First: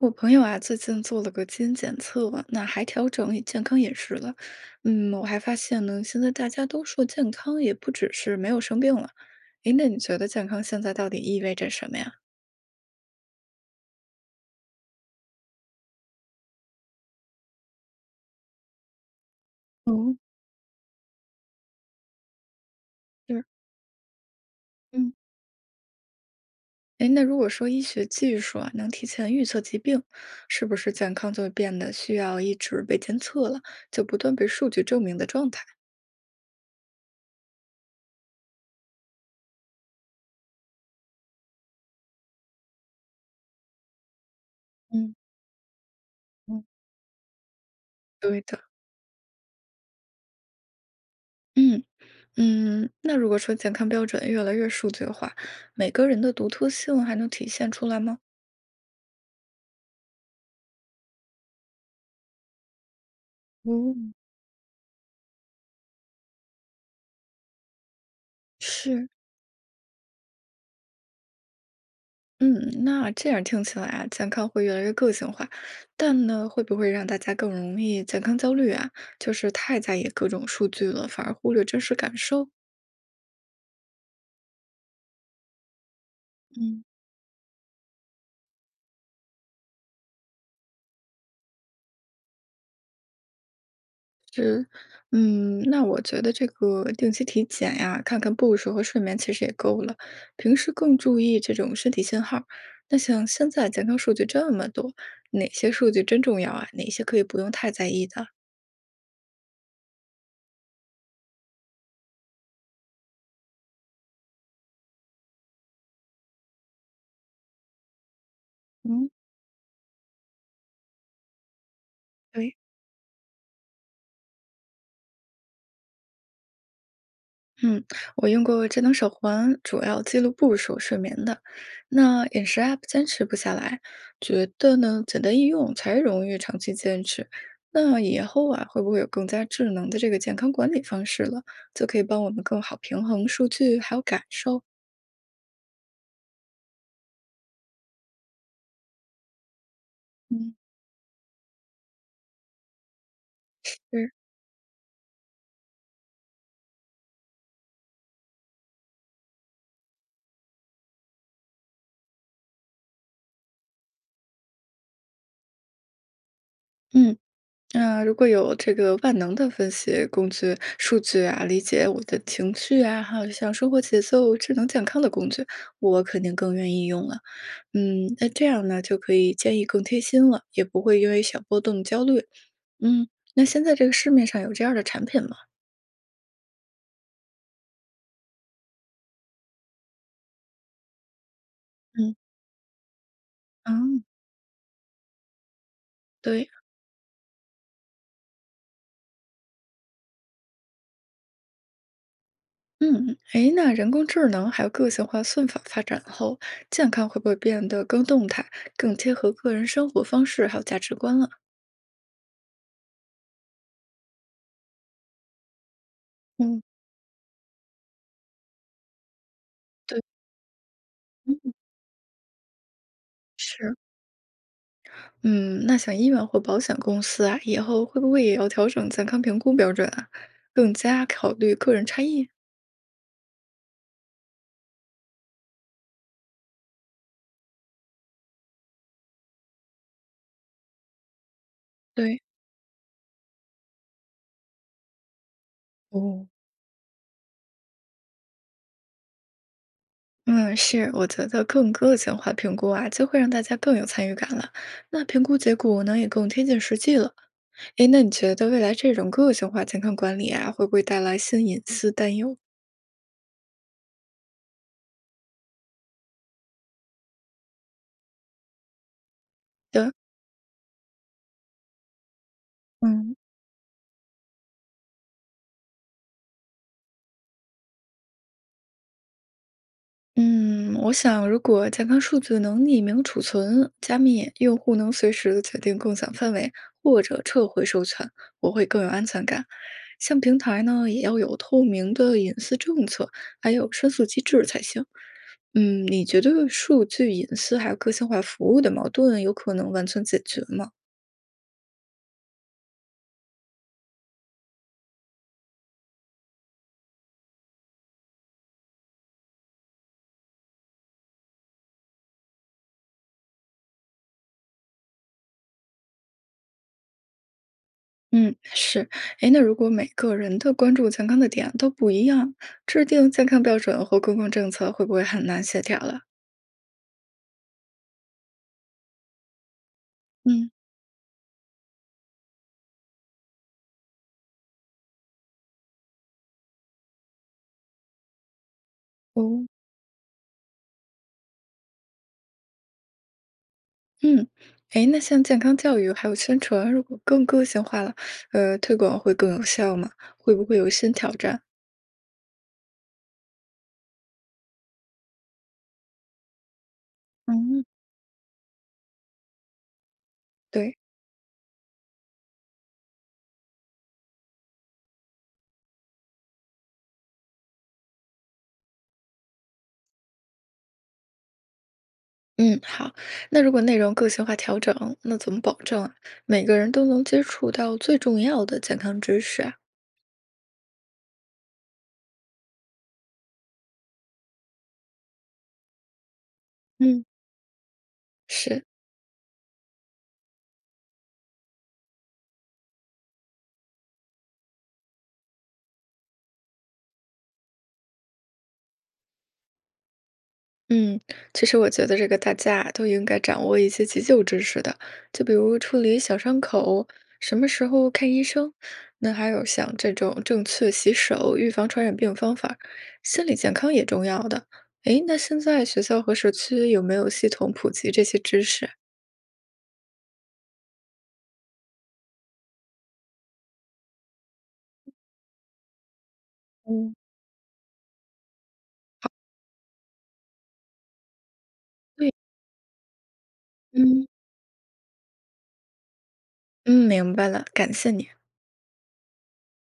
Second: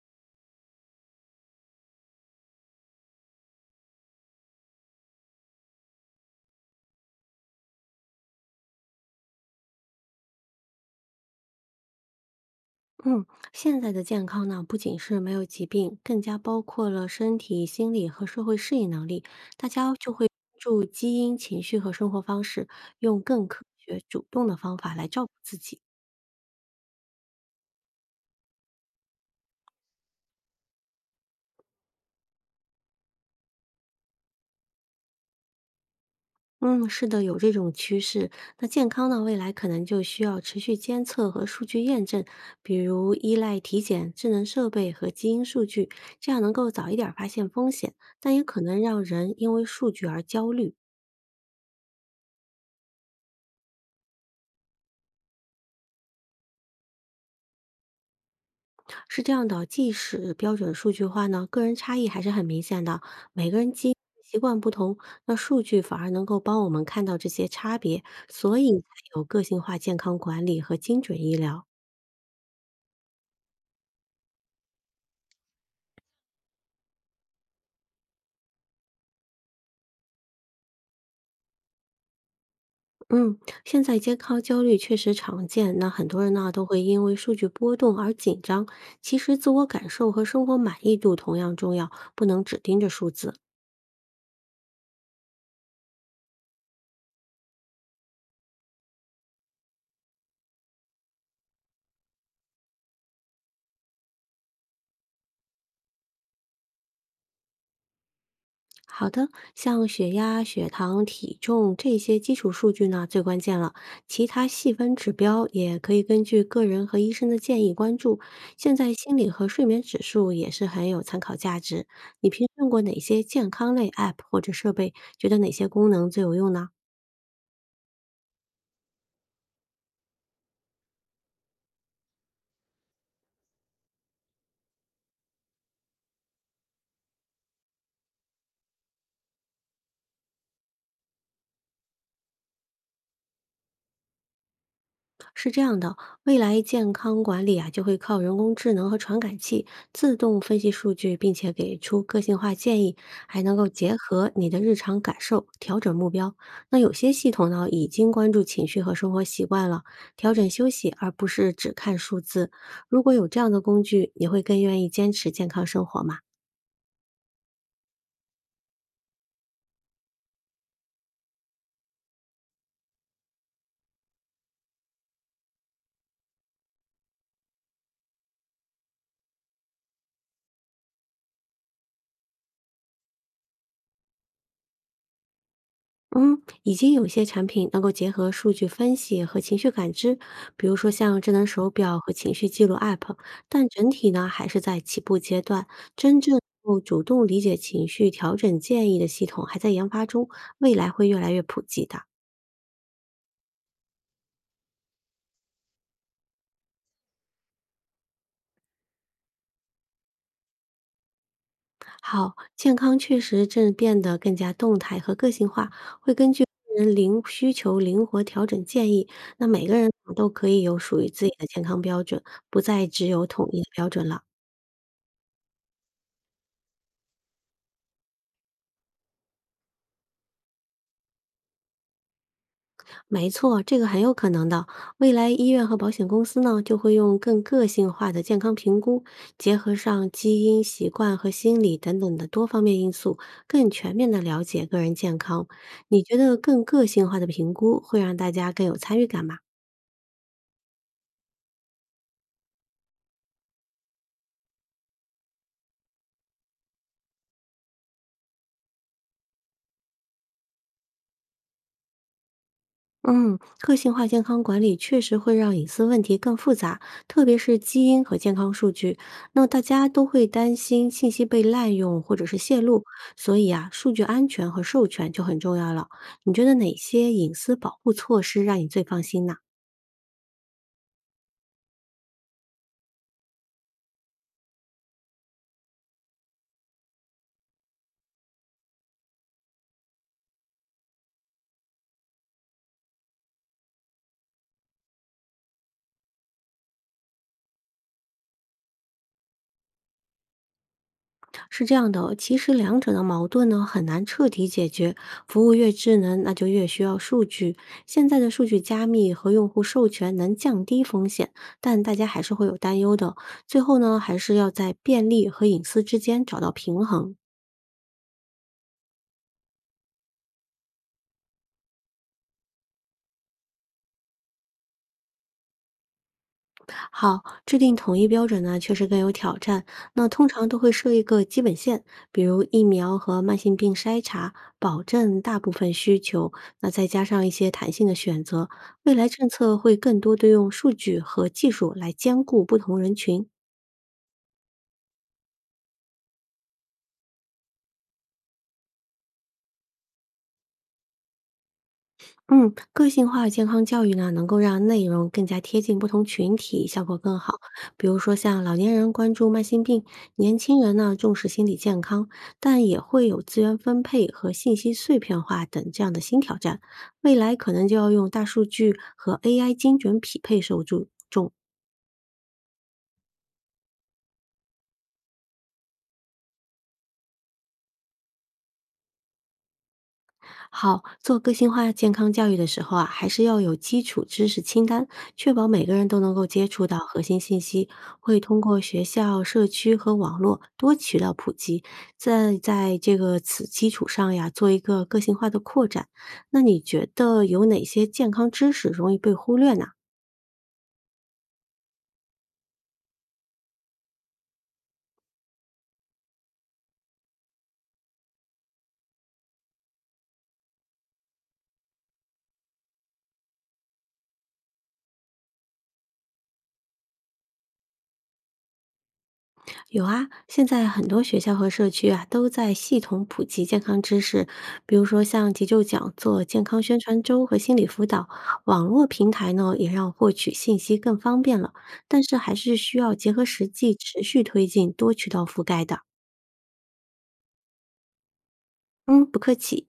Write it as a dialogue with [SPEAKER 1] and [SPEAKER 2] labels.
[SPEAKER 1] 我朋友啊，最近做了个基因检测，那还调整以健康饮食了。嗯，我还发现呢，现在大家都说健康也不只是没有生病了。诶，那你觉得健康现在到底意味着什么呀？
[SPEAKER 2] 嗯，现在的健康呢，不仅是没有疾病，更加包括了身体、心理和社会适应能力。大家就
[SPEAKER 1] 嗯，
[SPEAKER 2] 会关注基因、情绪和生活方式，用
[SPEAKER 1] 是，
[SPEAKER 2] 更科学、主动的方法来
[SPEAKER 1] 嗯，
[SPEAKER 2] 照顾自己。
[SPEAKER 1] 诶，那如果说医学技术啊能提前预测疾病，是不是健康就会变得需要一直被监测了，就不断被数据证明的状态？
[SPEAKER 2] 嗯，是的，有这种趋势。那健康呢，未来可能就需要持续监测和数据验证，比如依赖体检、智能设备和
[SPEAKER 1] 嗯
[SPEAKER 2] 基因数据，这样能
[SPEAKER 1] 嗯，
[SPEAKER 2] 够早一点儿发现风险，但
[SPEAKER 1] 对
[SPEAKER 2] 也可
[SPEAKER 1] 的，
[SPEAKER 2] 能让人因为数据而焦虑。
[SPEAKER 1] 嗯，嗯，那如果说健康标准越来越数字化，每个人的独特性还能体现出来吗？
[SPEAKER 2] 是这样的，即使标准数据化呢，个人差异还是很明显的。每个人基因
[SPEAKER 1] 嗯，
[SPEAKER 2] 习惯不同，那数据反而能够帮我们看到这些差别，所以才
[SPEAKER 1] 是，
[SPEAKER 2] 有个性化健康管理和精准医疗。
[SPEAKER 1] 嗯，那这样听起来啊，健康会越来越个性化，但呢，会不会让大家更容易健康焦虑啊？就是太在意各种数据了，反而忽略真实感受。
[SPEAKER 2] 嗯，现在健康焦虑确实常见，那很多人呢都会
[SPEAKER 1] 嗯。
[SPEAKER 2] 因为数据波动而紧张。其实，自我感受和生活满意度同样重要，不能只盯着数字。
[SPEAKER 1] 嗯，那我觉得这个定期体检呀，看看步数和睡眠其实也够了。平时更注意这种身体信号。那像现在健康数据这么多，哪些数据真重要啊？哪些可以不用太在意的？
[SPEAKER 2] 好的，像血压、血糖、体重这些基础数据呢，最关键了。其他细分指标也可以根据个人和医生的建议关注。现在
[SPEAKER 1] 嗯，
[SPEAKER 2] 心理和睡眠指数也是很有参考价值。你平时
[SPEAKER 1] 对。
[SPEAKER 2] 用过哪些健康类 App 或者设备？觉得哪些功能最有用呢？
[SPEAKER 1] 嗯，我用过智能手环，主要记录步数、睡眠的。那饮食 app 坚持不下来，觉得呢简单易用才容易长期坚持。那以后啊，会不会有更加智能的这个健康管理方式了，就可以帮我们更好平衡数据还有感受？
[SPEAKER 2] 是这样的，未来健康管理啊，就会靠人工智能和传感器自动
[SPEAKER 1] 嗯，
[SPEAKER 2] 分析数据，并且给出个性化建议，还能够结
[SPEAKER 1] 是，
[SPEAKER 2] 合你的日常感受调整目标。那有些系统呢，已经关注情绪和生活习惯了，调整休息，而不是只看数字。如果有这样的工具，你会更愿意坚持健康生活吗？
[SPEAKER 1] 嗯，那如果有这个万能的分析工具、数据啊，理解我的情绪啊，还有像生活节奏、智能健康的工具，我肯定更愿意用了。嗯，那这样呢，就可以建议更贴心了，也不会因为小波动焦虑。嗯，那现在这个市面上有这样的产品吗？
[SPEAKER 2] 嗯，已经有些产品能够结合数据分析和情绪感知，比如说像智能手表和
[SPEAKER 1] 嗯，
[SPEAKER 2] 情绪记录 App，但整
[SPEAKER 1] 嗯，
[SPEAKER 2] 体呢还是在起步阶段。真正
[SPEAKER 1] 对，
[SPEAKER 2] 能够主动理解情绪、调整建议的系统还在研发中，未来会越来越普及的。
[SPEAKER 1] 嗯，哎，那人工智能还有个性化算法发展后，健康会不会变得更动态，更贴合个人生活方式还有价值观了？
[SPEAKER 2] 好，健康确实正变得更加动态和个性化，会根据个
[SPEAKER 1] 嗯，
[SPEAKER 2] 人灵需求灵活调整建议。那每个人
[SPEAKER 1] 对，
[SPEAKER 2] 都可以有属于自己
[SPEAKER 1] 嗯，
[SPEAKER 2] 的健康标准，不再只有统一的
[SPEAKER 1] 是，
[SPEAKER 2] 标准了。
[SPEAKER 1] 嗯，那像医院或保险公司啊，以后会不会也要调整健康评估标准啊，更加考虑个人差异？
[SPEAKER 2] 没错，这个很有可能的。未来医院和保险公司呢，就会用更个性化的健康评估，结合上基因、习惯和心理等等
[SPEAKER 1] 对，
[SPEAKER 2] 的多方面因素，更全面的了解个人健康。你觉
[SPEAKER 1] 哦。
[SPEAKER 2] 得更个性化的评估会让大家更有参与感吗？
[SPEAKER 1] 嗯，是，我觉得更个性化评估啊，就会让大家更有参与感了。那评估结果呢，也更贴近实际了。诶，那你觉得未来这种个性化健康管理啊，会不会带来新隐私担忧
[SPEAKER 2] 嗯，个性化健康管理确实会让隐私问题更复杂，特别是基因和健康数据。那大家
[SPEAKER 1] 的？
[SPEAKER 2] 都会担心信息被滥用或者是泄露，
[SPEAKER 1] 嗯
[SPEAKER 2] 所以啊，数据安全和授权就很重要了。你觉得哪些隐私保护措施让你最放心呢？
[SPEAKER 1] 嗯，我想，如果健康数据能匿名储存、加密，用户能随时的决定共享范围或者撤回授权，我会更有安全感。像平台呢，也要有透明的隐私政策，还有申诉机制才行。嗯，你觉得数据隐私还有个性化服务的矛盾有可能完全解决吗？
[SPEAKER 2] 是这样的哦其实两者的矛盾呢很难彻底解决。服务越智能，那就越需要数据。现在的数据加密和用户授权能降低风险，但大家还是会有担忧的。最后呢，还是要在便利和隐私之间找到平衡。
[SPEAKER 1] 嗯，是，哎，那如果每个人的关注健康的点都不一样，制定健康标准和公共政策会不会很难协调了？
[SPEAKER 2] 好，制定统一标准呢，确实更有挑战。那通常
[SPEAKER 1] 嗯
[SPEAKER 2] 都会设一个基本线，比如疫苗和慢性病筛查，保证大部分需求。那再加上一些弹性的选择，未来政
[SPEAKER 1] 哦，
[SPEAKER 2] 策会更多的用数据和技术来兼顾不同人群。
[SPEAKER 1] 嗯，哎，那像健康教育还有宣传，如果更个性化了，推广会更有效吗？会不会有新挑战？
[SPEAKER 2] 嗯，个性化健康教育呢，能够让内容更加贴近不同群体，效果更好。
[SPEAKER 1] 嗯。
[SPEAKER 2] 比如说，像老年人关注慢性病，年轻人
[SPEAKER 1] 对。
[SPEAKER 2] 呢重视心理健康，但也会有资源分配和信息碎片化等这样的新挑战。未来可能就要用大数据和 AI 精准匹配受众。
[SPEAKER 1] 嗯，好。那如果内容个性化调整，那怎么保证啊每个人都能接触到最重要的健康知识啊？
[SPEAKER 2] 好，做个性化健康教育的时候啊，还是要有基础知识清单，确保每个人都能够接触到核
[SPEAKER 1] 嗯，
[SPEAKER 2] 心信息。会通过
[SPEAKER 1] 是，
[SPEAKER 2] 学校、社区和网络多渠道普及，在这个此基础上呀，做一个个性化的扩展。那你觉得有哪些健康知识容易被忽略呢？
[SPEAKER 1] 嗯，其实我觉得这个大家啊都应该掌握一些急救知识的，就比如处理小伤口，什么时候看医生，那还有像这种正确洗手、预防传染病方法心理健康也重要的。诶，那现在学校和社区有没有系统普及这些知识？
[SPEAKER 2] 有啊，现在很多学校和社区啊都在系统普及健康知识，比如说像急救讲座、健康宣
[SPEAKER 1] 嗯
[SPEAKER 2] 传周和心理辅导。网络平台呢也让获取信息更方便了，但
[SPEAKER 1] 对，
[SPEAKER 2] 是还是需要结合实际持
[SPEAKER 1] 嗯。
[SPEAKER 2] 续推进，多渠道覆盖的。
[SPEAKER 1] 嗯，明白了，感谢你。
[SPEAKER 2] 嗯，不客气。